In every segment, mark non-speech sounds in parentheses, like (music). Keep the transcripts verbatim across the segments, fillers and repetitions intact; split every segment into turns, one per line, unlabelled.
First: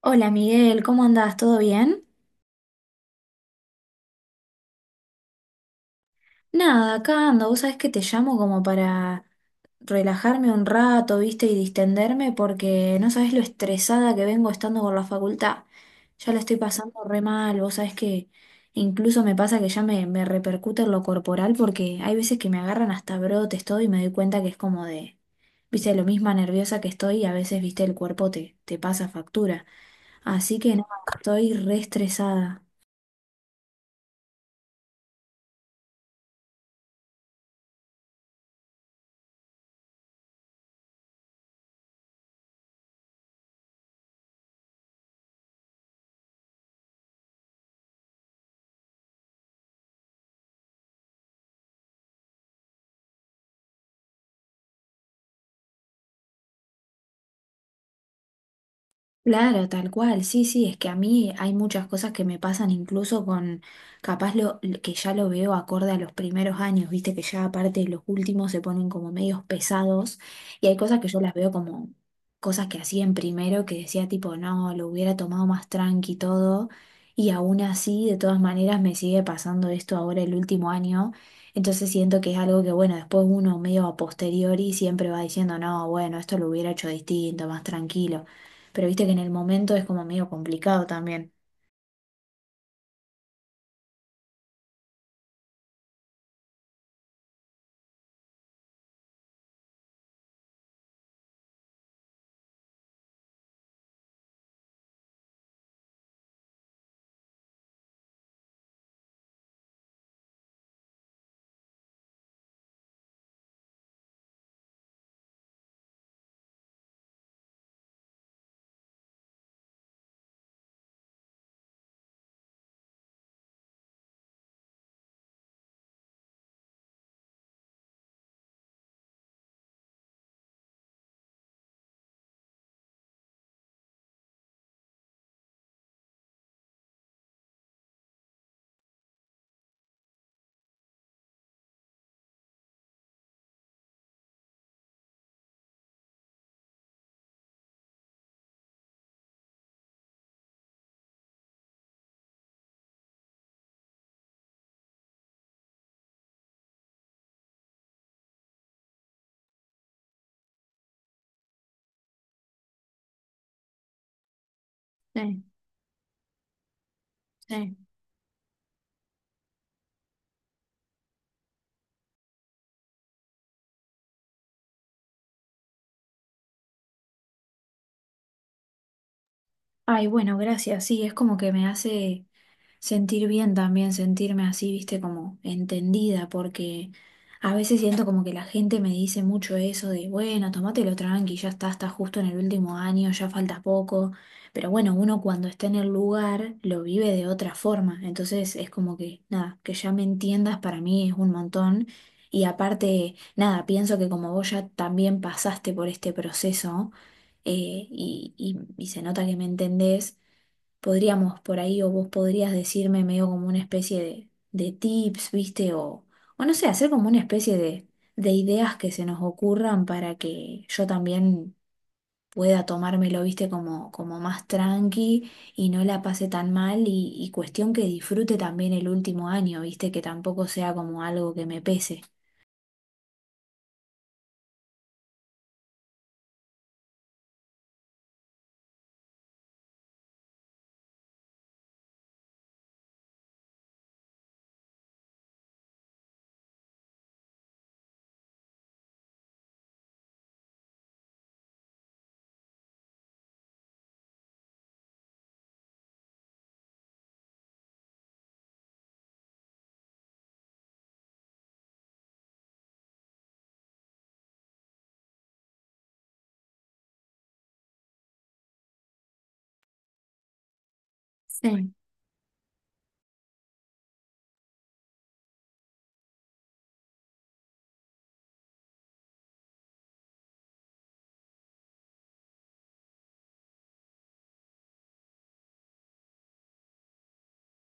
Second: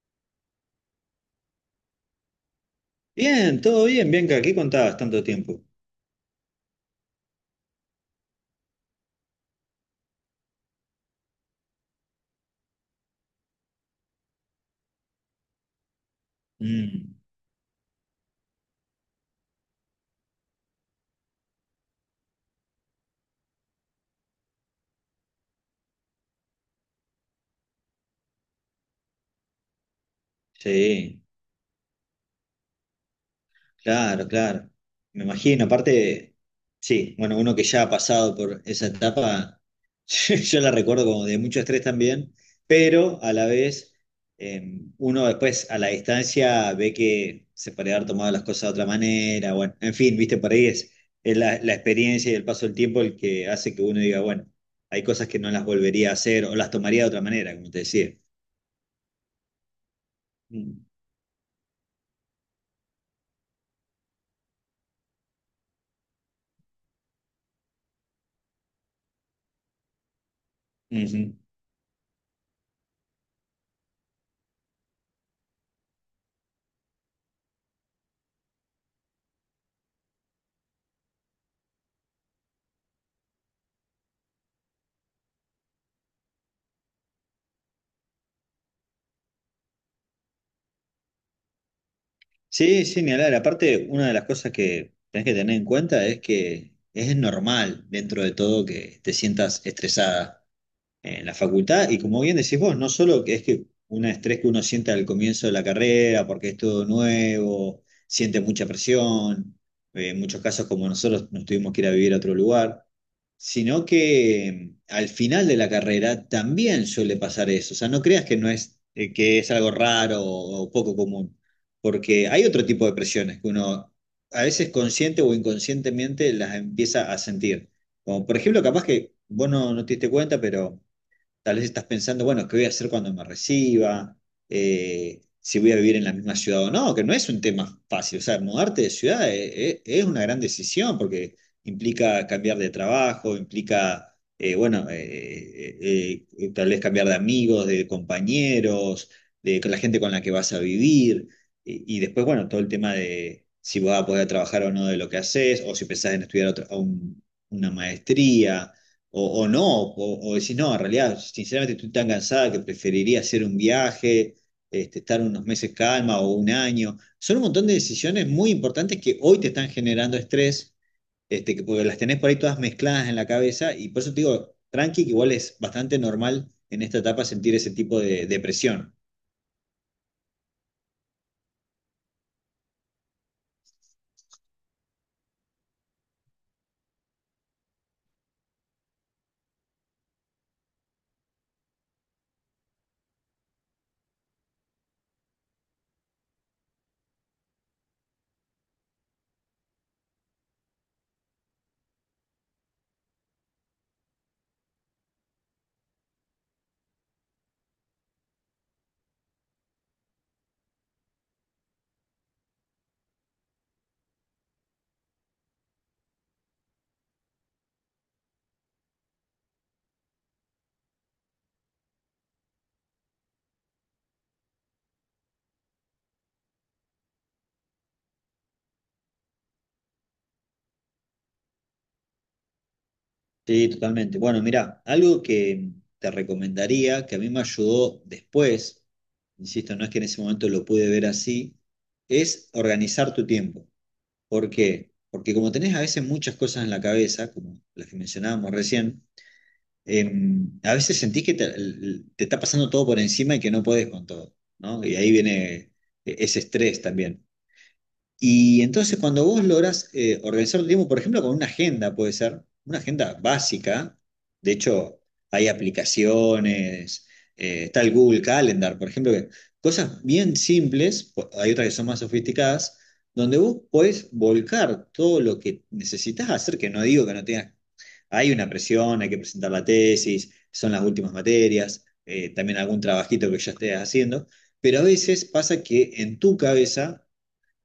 Hola Miguel, ¿cómo andás? ¿Todo bien?
Bien, todo bien, Bianca, ¿qué contabas tanto tiempo?
Nada, acá ando. Vos sabés que te llamo como para relajarme un rato, ¿viste? Y distenderme porque no sabés lo estresada que vengo estando con la facultad. Ya la estoy pasando
Mm,
re mal. Vos sabés que incluso me pasa que ya me, me repercute en lo corporal porque hay veces que me agarran hasta brotes todo y me doy cuenta que es como de, viste, lo misma nerviosa que estoy y a veces, viste, el cuerpo te, te pasa factura. Así que no,
sí,
estoy re estresada.
claro, claro. Me imagino, aparte, sí, bueno, uno que ya ha pasado por esa etapa, (laughs) yo yo la recuerdo como de mucho estrés también, pero a la vez eh, uno después a la distancia ve que se puede haber tomado las cosas de otra manera, bueno, en fin, viste, por ahí es, es la, la experiencia y el paso del tiempo el que hace que uno diga, bueno, hay cosas que no las volvería a hacer o las tomaría de otra manera, como te decía.
Claro, tal cual, sí, sí, es
Mm.
que a mí hay muchas cosas que me pasan incluso con, capaz lo, que ya lo veo acorde a los primeros años, viste que ya aparte los últimos se ponen como medios pesados y hay cosas que yo
Ujú.
las veo como cosas que hacía en primero que decía tipo, no, lo hubiera tomado más tranqui y todo y aún así, de todas maneras, me sigue pasando esto ahora el último año, entonces siento que es algo que, bueno, después uno medio a posteriori siempre va diciendo, no, bueno, esto lo hubiera hecho distinto, más tranquilo pero viste que en el momento es como medio complicado también.
Sí, sí, ni hablar. Aparte, una de las cosas que tenés que tener en cuenta es que es normal dentro de todo que te sientas estresada en la facultad. Y como bien decís vos, no solo que es que un estrés que uno siente al comienzo de la carrera, porque es todo nuevo, siente mucha presión, eh, en muchos casos como nosotros nos tuvimos que ir a vivir a otro lugar, sino que mm, al final de la carrera también suele pasar eso. O sea, no creas que no es, eh, que es algo raro o poco común, porque hay otro tipo de presiones que uno a veces consciente o inconscientemente las empieza a sentir. Como por ejemplo, capaz que vos no, no te diste cuenta, pero tal vez estás pensando, bueno, ¿qué voy a hacer cuando me reciba? Eh, si voy a vivir en la misma ciudad o no, que no es un tema fácil. O sea, mudarte de ciudad eh, eh, es una gran decisión porque implica cambiar de trabajo, implica, eh, bueno, eh, eh, eh, eh, tal vez cambiar de amigos, de compañeros, de con la gente con la que vas a vivir. Y, y después, bueno, todo el tema de si vas a poder trabajar o no de lo que haces, o si pensás en estudiar otra- un- una maestría o, o no, o, o decís, no, en realidad, sinceramente estoy tan cansada que preferiría hacer un viaje, este, estar
Sí,
unos meses calma o un año. Son un montón de
sí.
decisiones muy importantes que hoy te están generando estrés, este, que, porque las tenés por ahí todas mezcladas en la cabeza, y por eso te digo, tranqui, que igual es bastante normal en esta etapa sentir ese tipo de depresión.
Ay, bueno, gracias. Sí, es como que me hace sentir bien también, sentirme así, viste, como entendida, porque a veces siento como que la gente me dice mucho eso de, bueno, tomátelo tranqui, ya está, está justo en el último año, ya falta poco, pero bueno, uno cuando está en el lugar lo vive de otra forma, entonces es como que, nada, que ya me entiendas para mí es un montón. Y aparte, nada, pienso que como vos ya también pasaste por este proceso, eh, y, y y se nota que me entendés, podríamos por ahí, o vos podrías decirme medio como una especie de, de tips, ¿viste? O, o no sé, hacer como una especie de, de ideas que se nos ocurran para que yo también pueda tomármelo, ¿viste? Como, como más tranqui y no la pase tan mal y, y cuestión que disfrute también el último año, ¿viste? Que tampoco sea como algo que me pese.
Sí, totalmente. Bueno, mira, algo que te recomendaría, que a mí me ayudó después, insisto, no es que en ese momento lo pude ver así, es organizar tu tiempo. ¿Por qué? Porque como tenés a veces muchas cosas en la cabeza, como las que mencionábamos recién, em, a veces sentís que te, el- te está pasando todo por encima y que no podés con todo, ¿no? Y ahí viene e-, ese estrés también. Y entonces cuando vos logras eh, organizar tu tiempo, por ejemplo, con una agenda, puede ser una agenda básica, de hecho hay aplicaciones, eh, está el Google Calendar, por ejemplo, que cosas bien simples, po- hay otras que
Sí,
son más sofisticadas, donde vos podés volcar todo lo que necesitas hacer, que no digo que no tengas, hay una presión, hay que presentar la tesis, son las últimas materias, eh, también algún trabajito que ya estés haciendo, pero a veces pasa que en tu cabeza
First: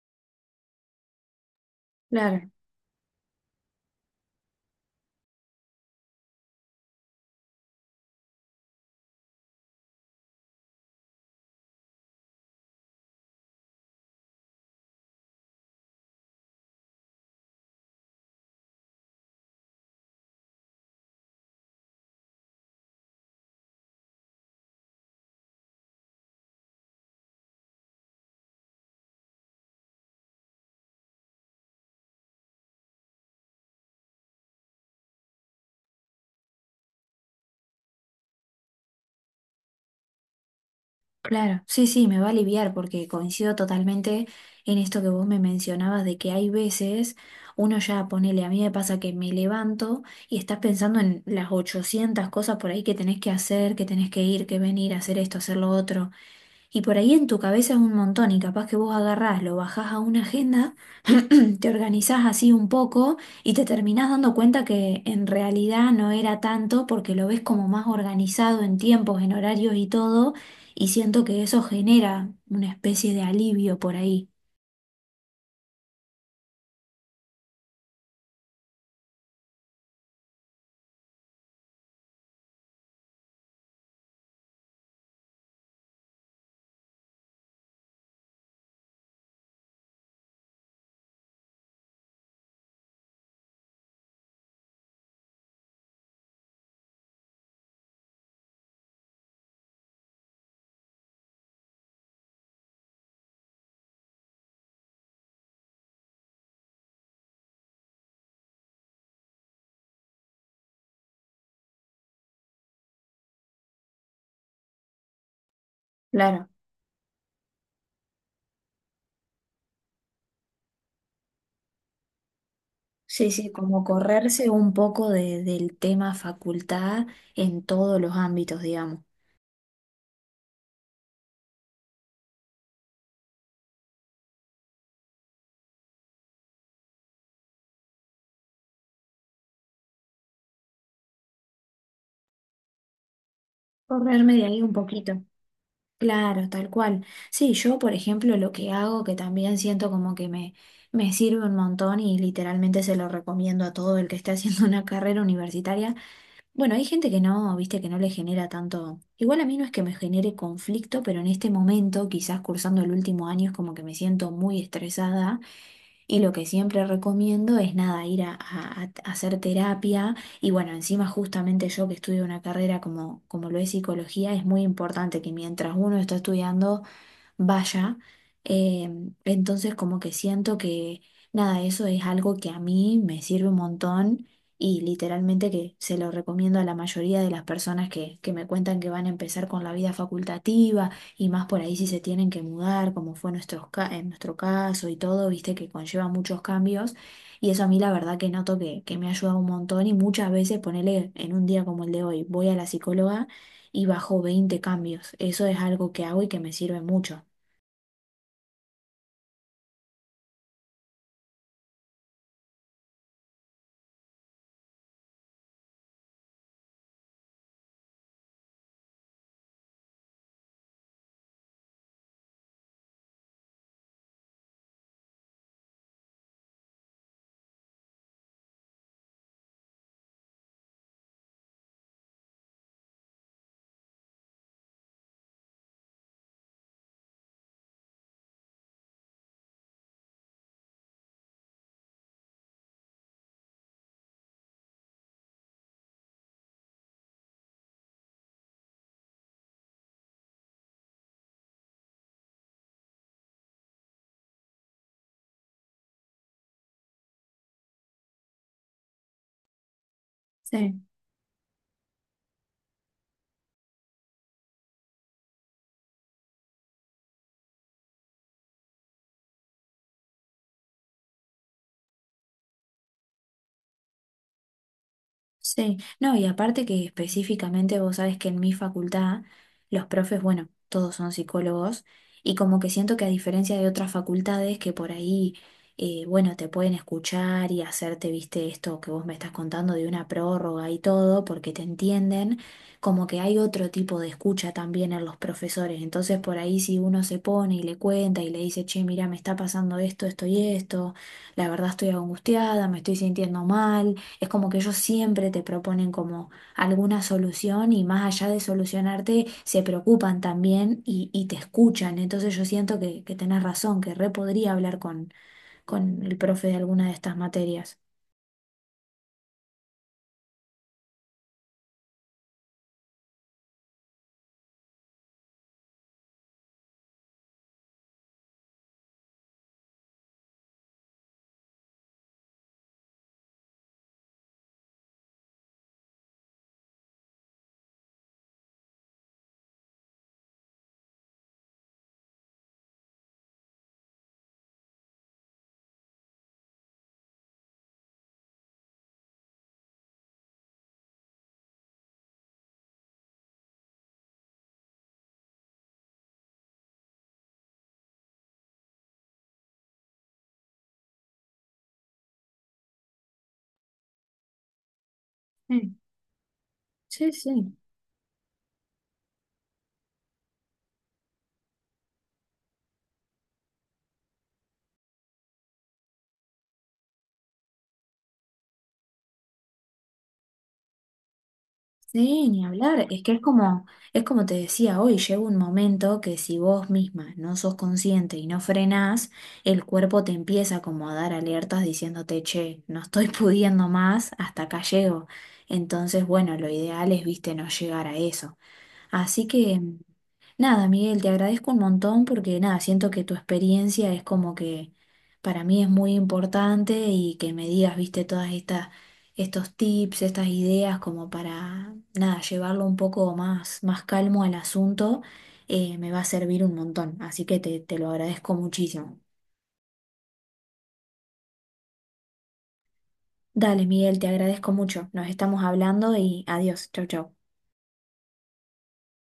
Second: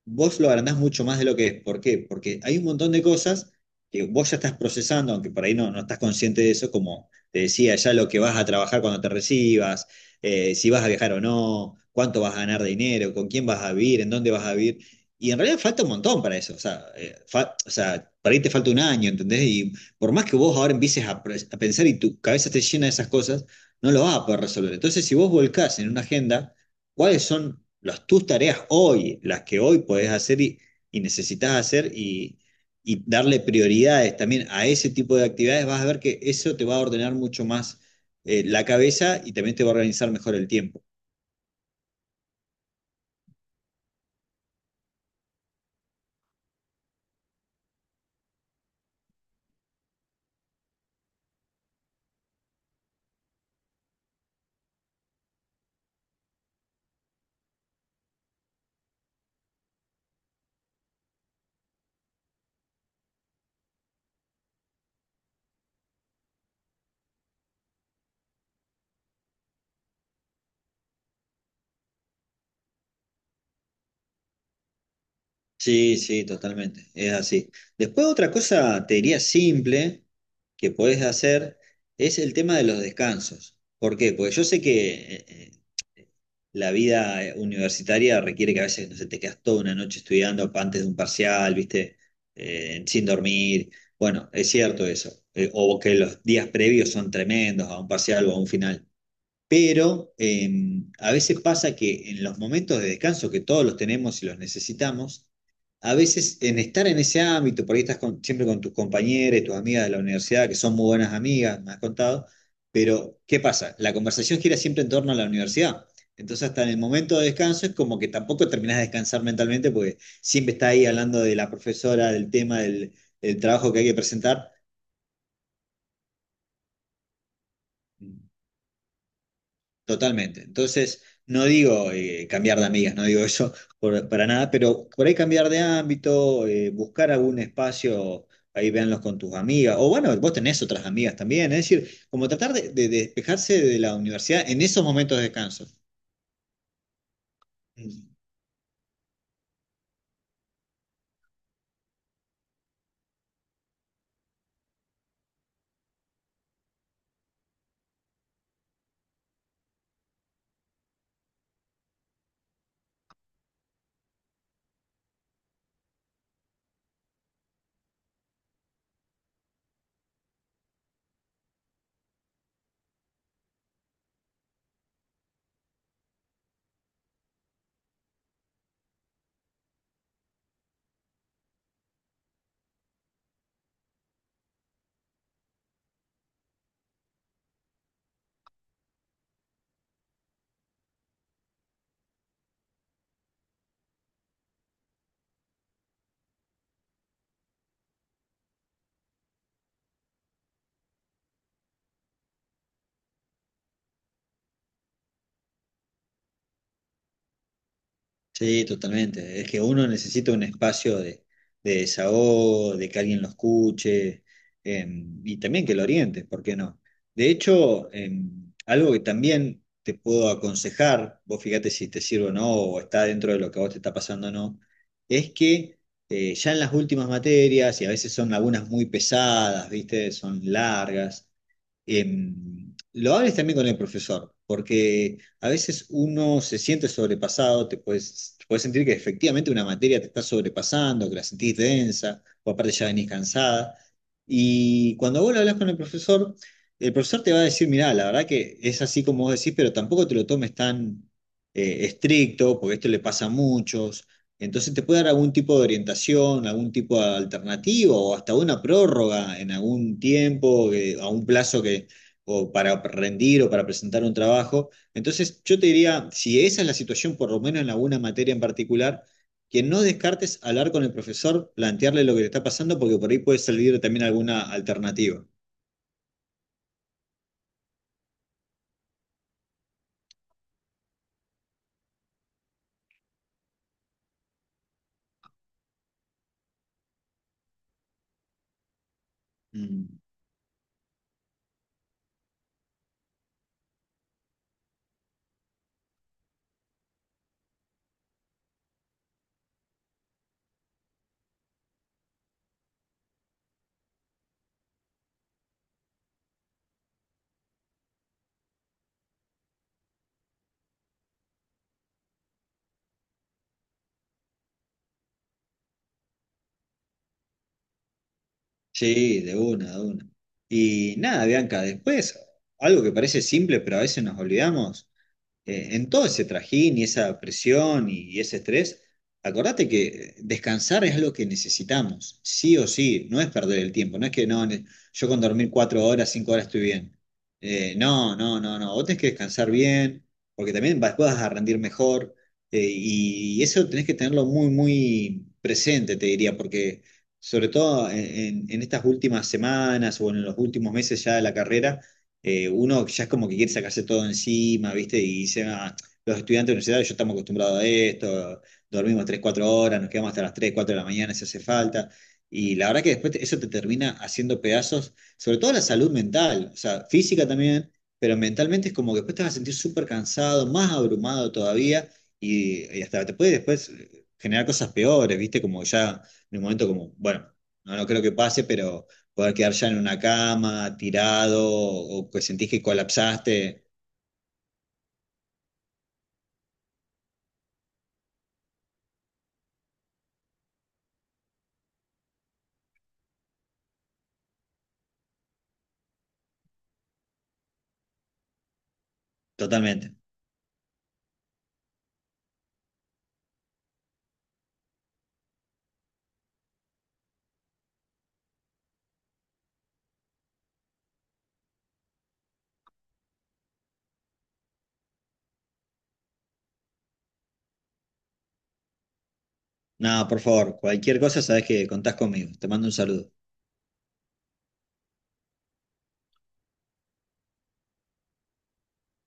vos lo agrandás mucho más de lo que es. ¿Por qué? Porque
claro.
hay un montón de cosas que vos ya estás procesando, aunque por ahí no, no estás consciente de eso, como te decía, ya lo que vas a trabajar cuando te recibas, eh, si vas a viajar o no, cuánto vas a ganar de dinero, con quién vas a vivir, en dónde vas a vivir. Y en realidad falta un montón para eso. O sea, eh, fa- o sea, para ahí te falta un año, ¿entendés? Y por más que vos ahora empieces a, pre- a pensar y tu cabeza esté llena de esas cosas, no lo vas a poder resolver. Entonces, si vos volcás en una agenda ¿cuáles son las, tus tareas hoy, las que hoy podés hacer y, y necesitas hacer y, y darle prioridades también a ese tipo de actividades? Vas a ver que eso te va a ordenar mucho más eh, la cabeza y también te va a organizar mejor el tiempo.
Claro, sí, sí, me va a aliviar porque coincido totalmente en esto que vos me mencionabas de que hay veces uno ya ponele, a mí me pasa que me levanto y estás pensando en las ochocientas cosas por ahí que tenés que hacer, que tenés que ir, que venir, hacer esto, hacer lo otro. Y por ahí en tu cabeza es un montón y capaz que vos agarrás, lo bajás a una agenda. (clears throat) Te organizás así un poco y te terminás dando cuenta que en realidad no era tanto porque lo ves como más organizado en tiempos, en horarios y todo, y siento que eso genera una especie de alivio por ahí.
Sí, sí, totalmente, es así. Después otra cosa, te diría simple, que podés hacer, es el tema de los descansos. ¿Por qué? Porque yo sé que eh, eh, la vida eh, universitaria requiere que a veces, no sé, te quedas toda una noche estudiando antes de un parcial, ¿viste? Eh, sin dormir. Bueno, es cierto eso. Eh, o que los días previos son tremendos a un parcial o a un final. Pero eh, a veces pasa que en los momentos de descanso, que todos los tenemos y los necesitamos, a veces en estar en ese ámbito, por ahí estás con- siempre con tus compañeras, tus amigas de la universidad, que son muy buenas amigas, me has contado, pero ¿qué pasa? La conversación gira siempre en torno a la universidad.
Claro,
Entonces hasta en el momento de descanso es como que tampoco terminás de descansar mentalmente porque siempre está ahí hablando de la profesora, del tema, del,
sí,
del
sí,
trabajo que
como
hay que
correrse
presentar.
un poco de- del tema facultad en todos los ámbitos, digamos.
Totalmente. Entonces, no digo eh, cambiar de amigas, no digo eso por- para nada, pero por ahí cambiar de ámbito, eh, buscar algún espacio, ahí véanlos con tus amigas, o bueno, vos tenés otras amigas también, es decir, como tratar de, de despejarse de la
Correrme de
universidad
ahí
en
un
esos momentos
poquito.
de descanso.
Claro, tal cual. Sí, yo, por ejemplo, lo que hago, que también siento como que me, me sirve un montón y literalmente se lo recomiendo a todo el que esté haciendo (laughs) una carrera universitaria. Bueno, hay gente que no, viste, que no le genera tanto. Igual a mí no es que me genere conflicto, pero en este momento, quizás cursando el último año, es como que me siento muy estresada y lo que siempre recomiendo es nada, ir a, a- a hacer terapia. Y bueno, encima justamente yo que estudio una carrera como, como lo es psicología, es muy importante que mientras uno está estudiando vaya. Em, entonces como que siento que nada, eso es algo que a mí me sirve un montón y literalmente que se lo recomiendo a la mayoría de las personas que, que me cuentan que van a empezar con la vida facultativa y más por ahí si se tienen que mudar, como fue nuestro, en nuestro caso y todo, viste que conlleva muchos cambios. Y eso a mí la verdad que noto que, que me ha ayudado un montón y muchas veces ponerle en un día como el de hoy, voy a la psicóloga y bajo veinte cambios. Eso es algo que hago y que me sirve mucho.
Sí, totalmente. Es que uno necesita un espacio de, de desahogo, de que alguien lo escuche em, y también que lo oriente, ¿por qué no? De hecho, em, algo que también te puedo aconsejar, vos fíjate si te sirve o no, o está dentro de lo que a vos te está pasando o no, es que eh, ya en las últimas materias, y a veces son algunas muy pesadas, ¿viste? Son largas, em, lo hables también con el profesor, porque a veces uno se siente sobrepasado, te puedes, te puedes sentir que efectivamente una materia te está sobrepasando, que la sentís densa, o aparte ya venís cansada. Y cuando vos lo hablas con el profesor, el profesor te va a decir, mirá, la verdad que es así como vos decís, pero tampoco te lo tomes tan eh, estricto, porque esto le pasa a muchos, entonces te puede dar algún tipo de orientación, algún tipo de alternativa o hasta una prórroga en algún tiempo,
Sí,
eh, a un plazo que, o para rendir o para presentar un trabajo. Entonces yo te diría, si esa es la situación, por lo menos en alguna materia en particular, que no descartes hablar con el profesor, plantearle lo que te está pasando, porque por ahí puede salir también alguna alternativa.
sí. No, y aparte que específicamente vos sabés que en mi facultad los profes, bueno, todos son psicólogos y como que siento que a diferencia de otras facultades que por ahí, eh, bueno, te pueden escuchar y hacerte, viste, esto que vos me estás contando de
Mm.
una prórroga y todo, porque te entienden, como que hay otro tipo de escucha también en los profesores. Entonces por ahí si uno se pone y le cuenta y le dice, che, mira, me está pasando esto, esto y esto, la verdad estoy angustiada, me estoy sintiendo mal. Es como que ellos siempre te proponen como alguna solución y más allá de solucionarte, se preocupan también y, y te escuchan. Entonces yo siento que, que tenés razón, que re podría hablar con, con el profe de alguna de estas materias.
Sí, de una, de una. Y nada, Bianca, después, algo que parece simple, pero a veces nos olvidamos, eh, en todo ese trajín y esa presión y y ese estrés, acordate que descansar es lo que necesitamos, sí o sí, no es perder el tiempo, no es que no, ne- yo con dormir cuatro horas, cinco horas estoy bien. Eh, no, no, no, no, vos tenés que descansar bien, porque también vas, vas a rendir mejor, eh, y y eso tenés que tenerlo muy, muy presente, te diría, porque... Sobre todo en en- en estas últimas semanas o en los últimos meses ya de la carrera, eh, uno ya es como que quiere sacarse todo encima, ¿viste? Y dice, "Ah, los estudiantes universitarios yo estamos acostumbrados a esto, dormimos tres cuatro horas, nos quedamos hasta las tres cuatro de la mañana si hace falta". Y la verdad que después te- eso te termina haciendo pedazos, sobre todo la
Sí,
salud mental, o sea,
sí,
física
sí.
también, pero mentalmente es como que después te vas a sentir súper cansado, más abrumado todavía, y, y hasta te puede después eh, generar cosas peores, ¿viste? Como ya en un momento como, bueno, no, no creo que pase, pero poder quedar ya en una cama, tirado, o que
Sí, ni
sentís que
hablar, es que es como,
colapsaste,
es como te decía hoy, llega un momento que si vos misma no sos consciente y no frenás, el cuerpo te empieza como a dar alertas diciéndote, che, no estoy (laughs) pudiendo más, hasta acá llego. Entonces, bueno, lo ideal es, viste, no llegar a eso. Así que,
totalmente.
nada, Miguel, te agradezco un montón porque, nada, siento que tu experiencia es como que para mí es muy importante y que me digas, viste, todas estas, estos tips, estas ideas como para, nada, llevarlo un poco más, más calmo al asunto, eh, me va a servir un montón. Así que te, te lo agradezco muchísimo.
Nada, por favor, cualquier cosa sabés que contás conmigo. Te mando un saludo.
Dale, Miguel, te agradezco mucho. Nos estamos hablando y adiós. Chau, chau.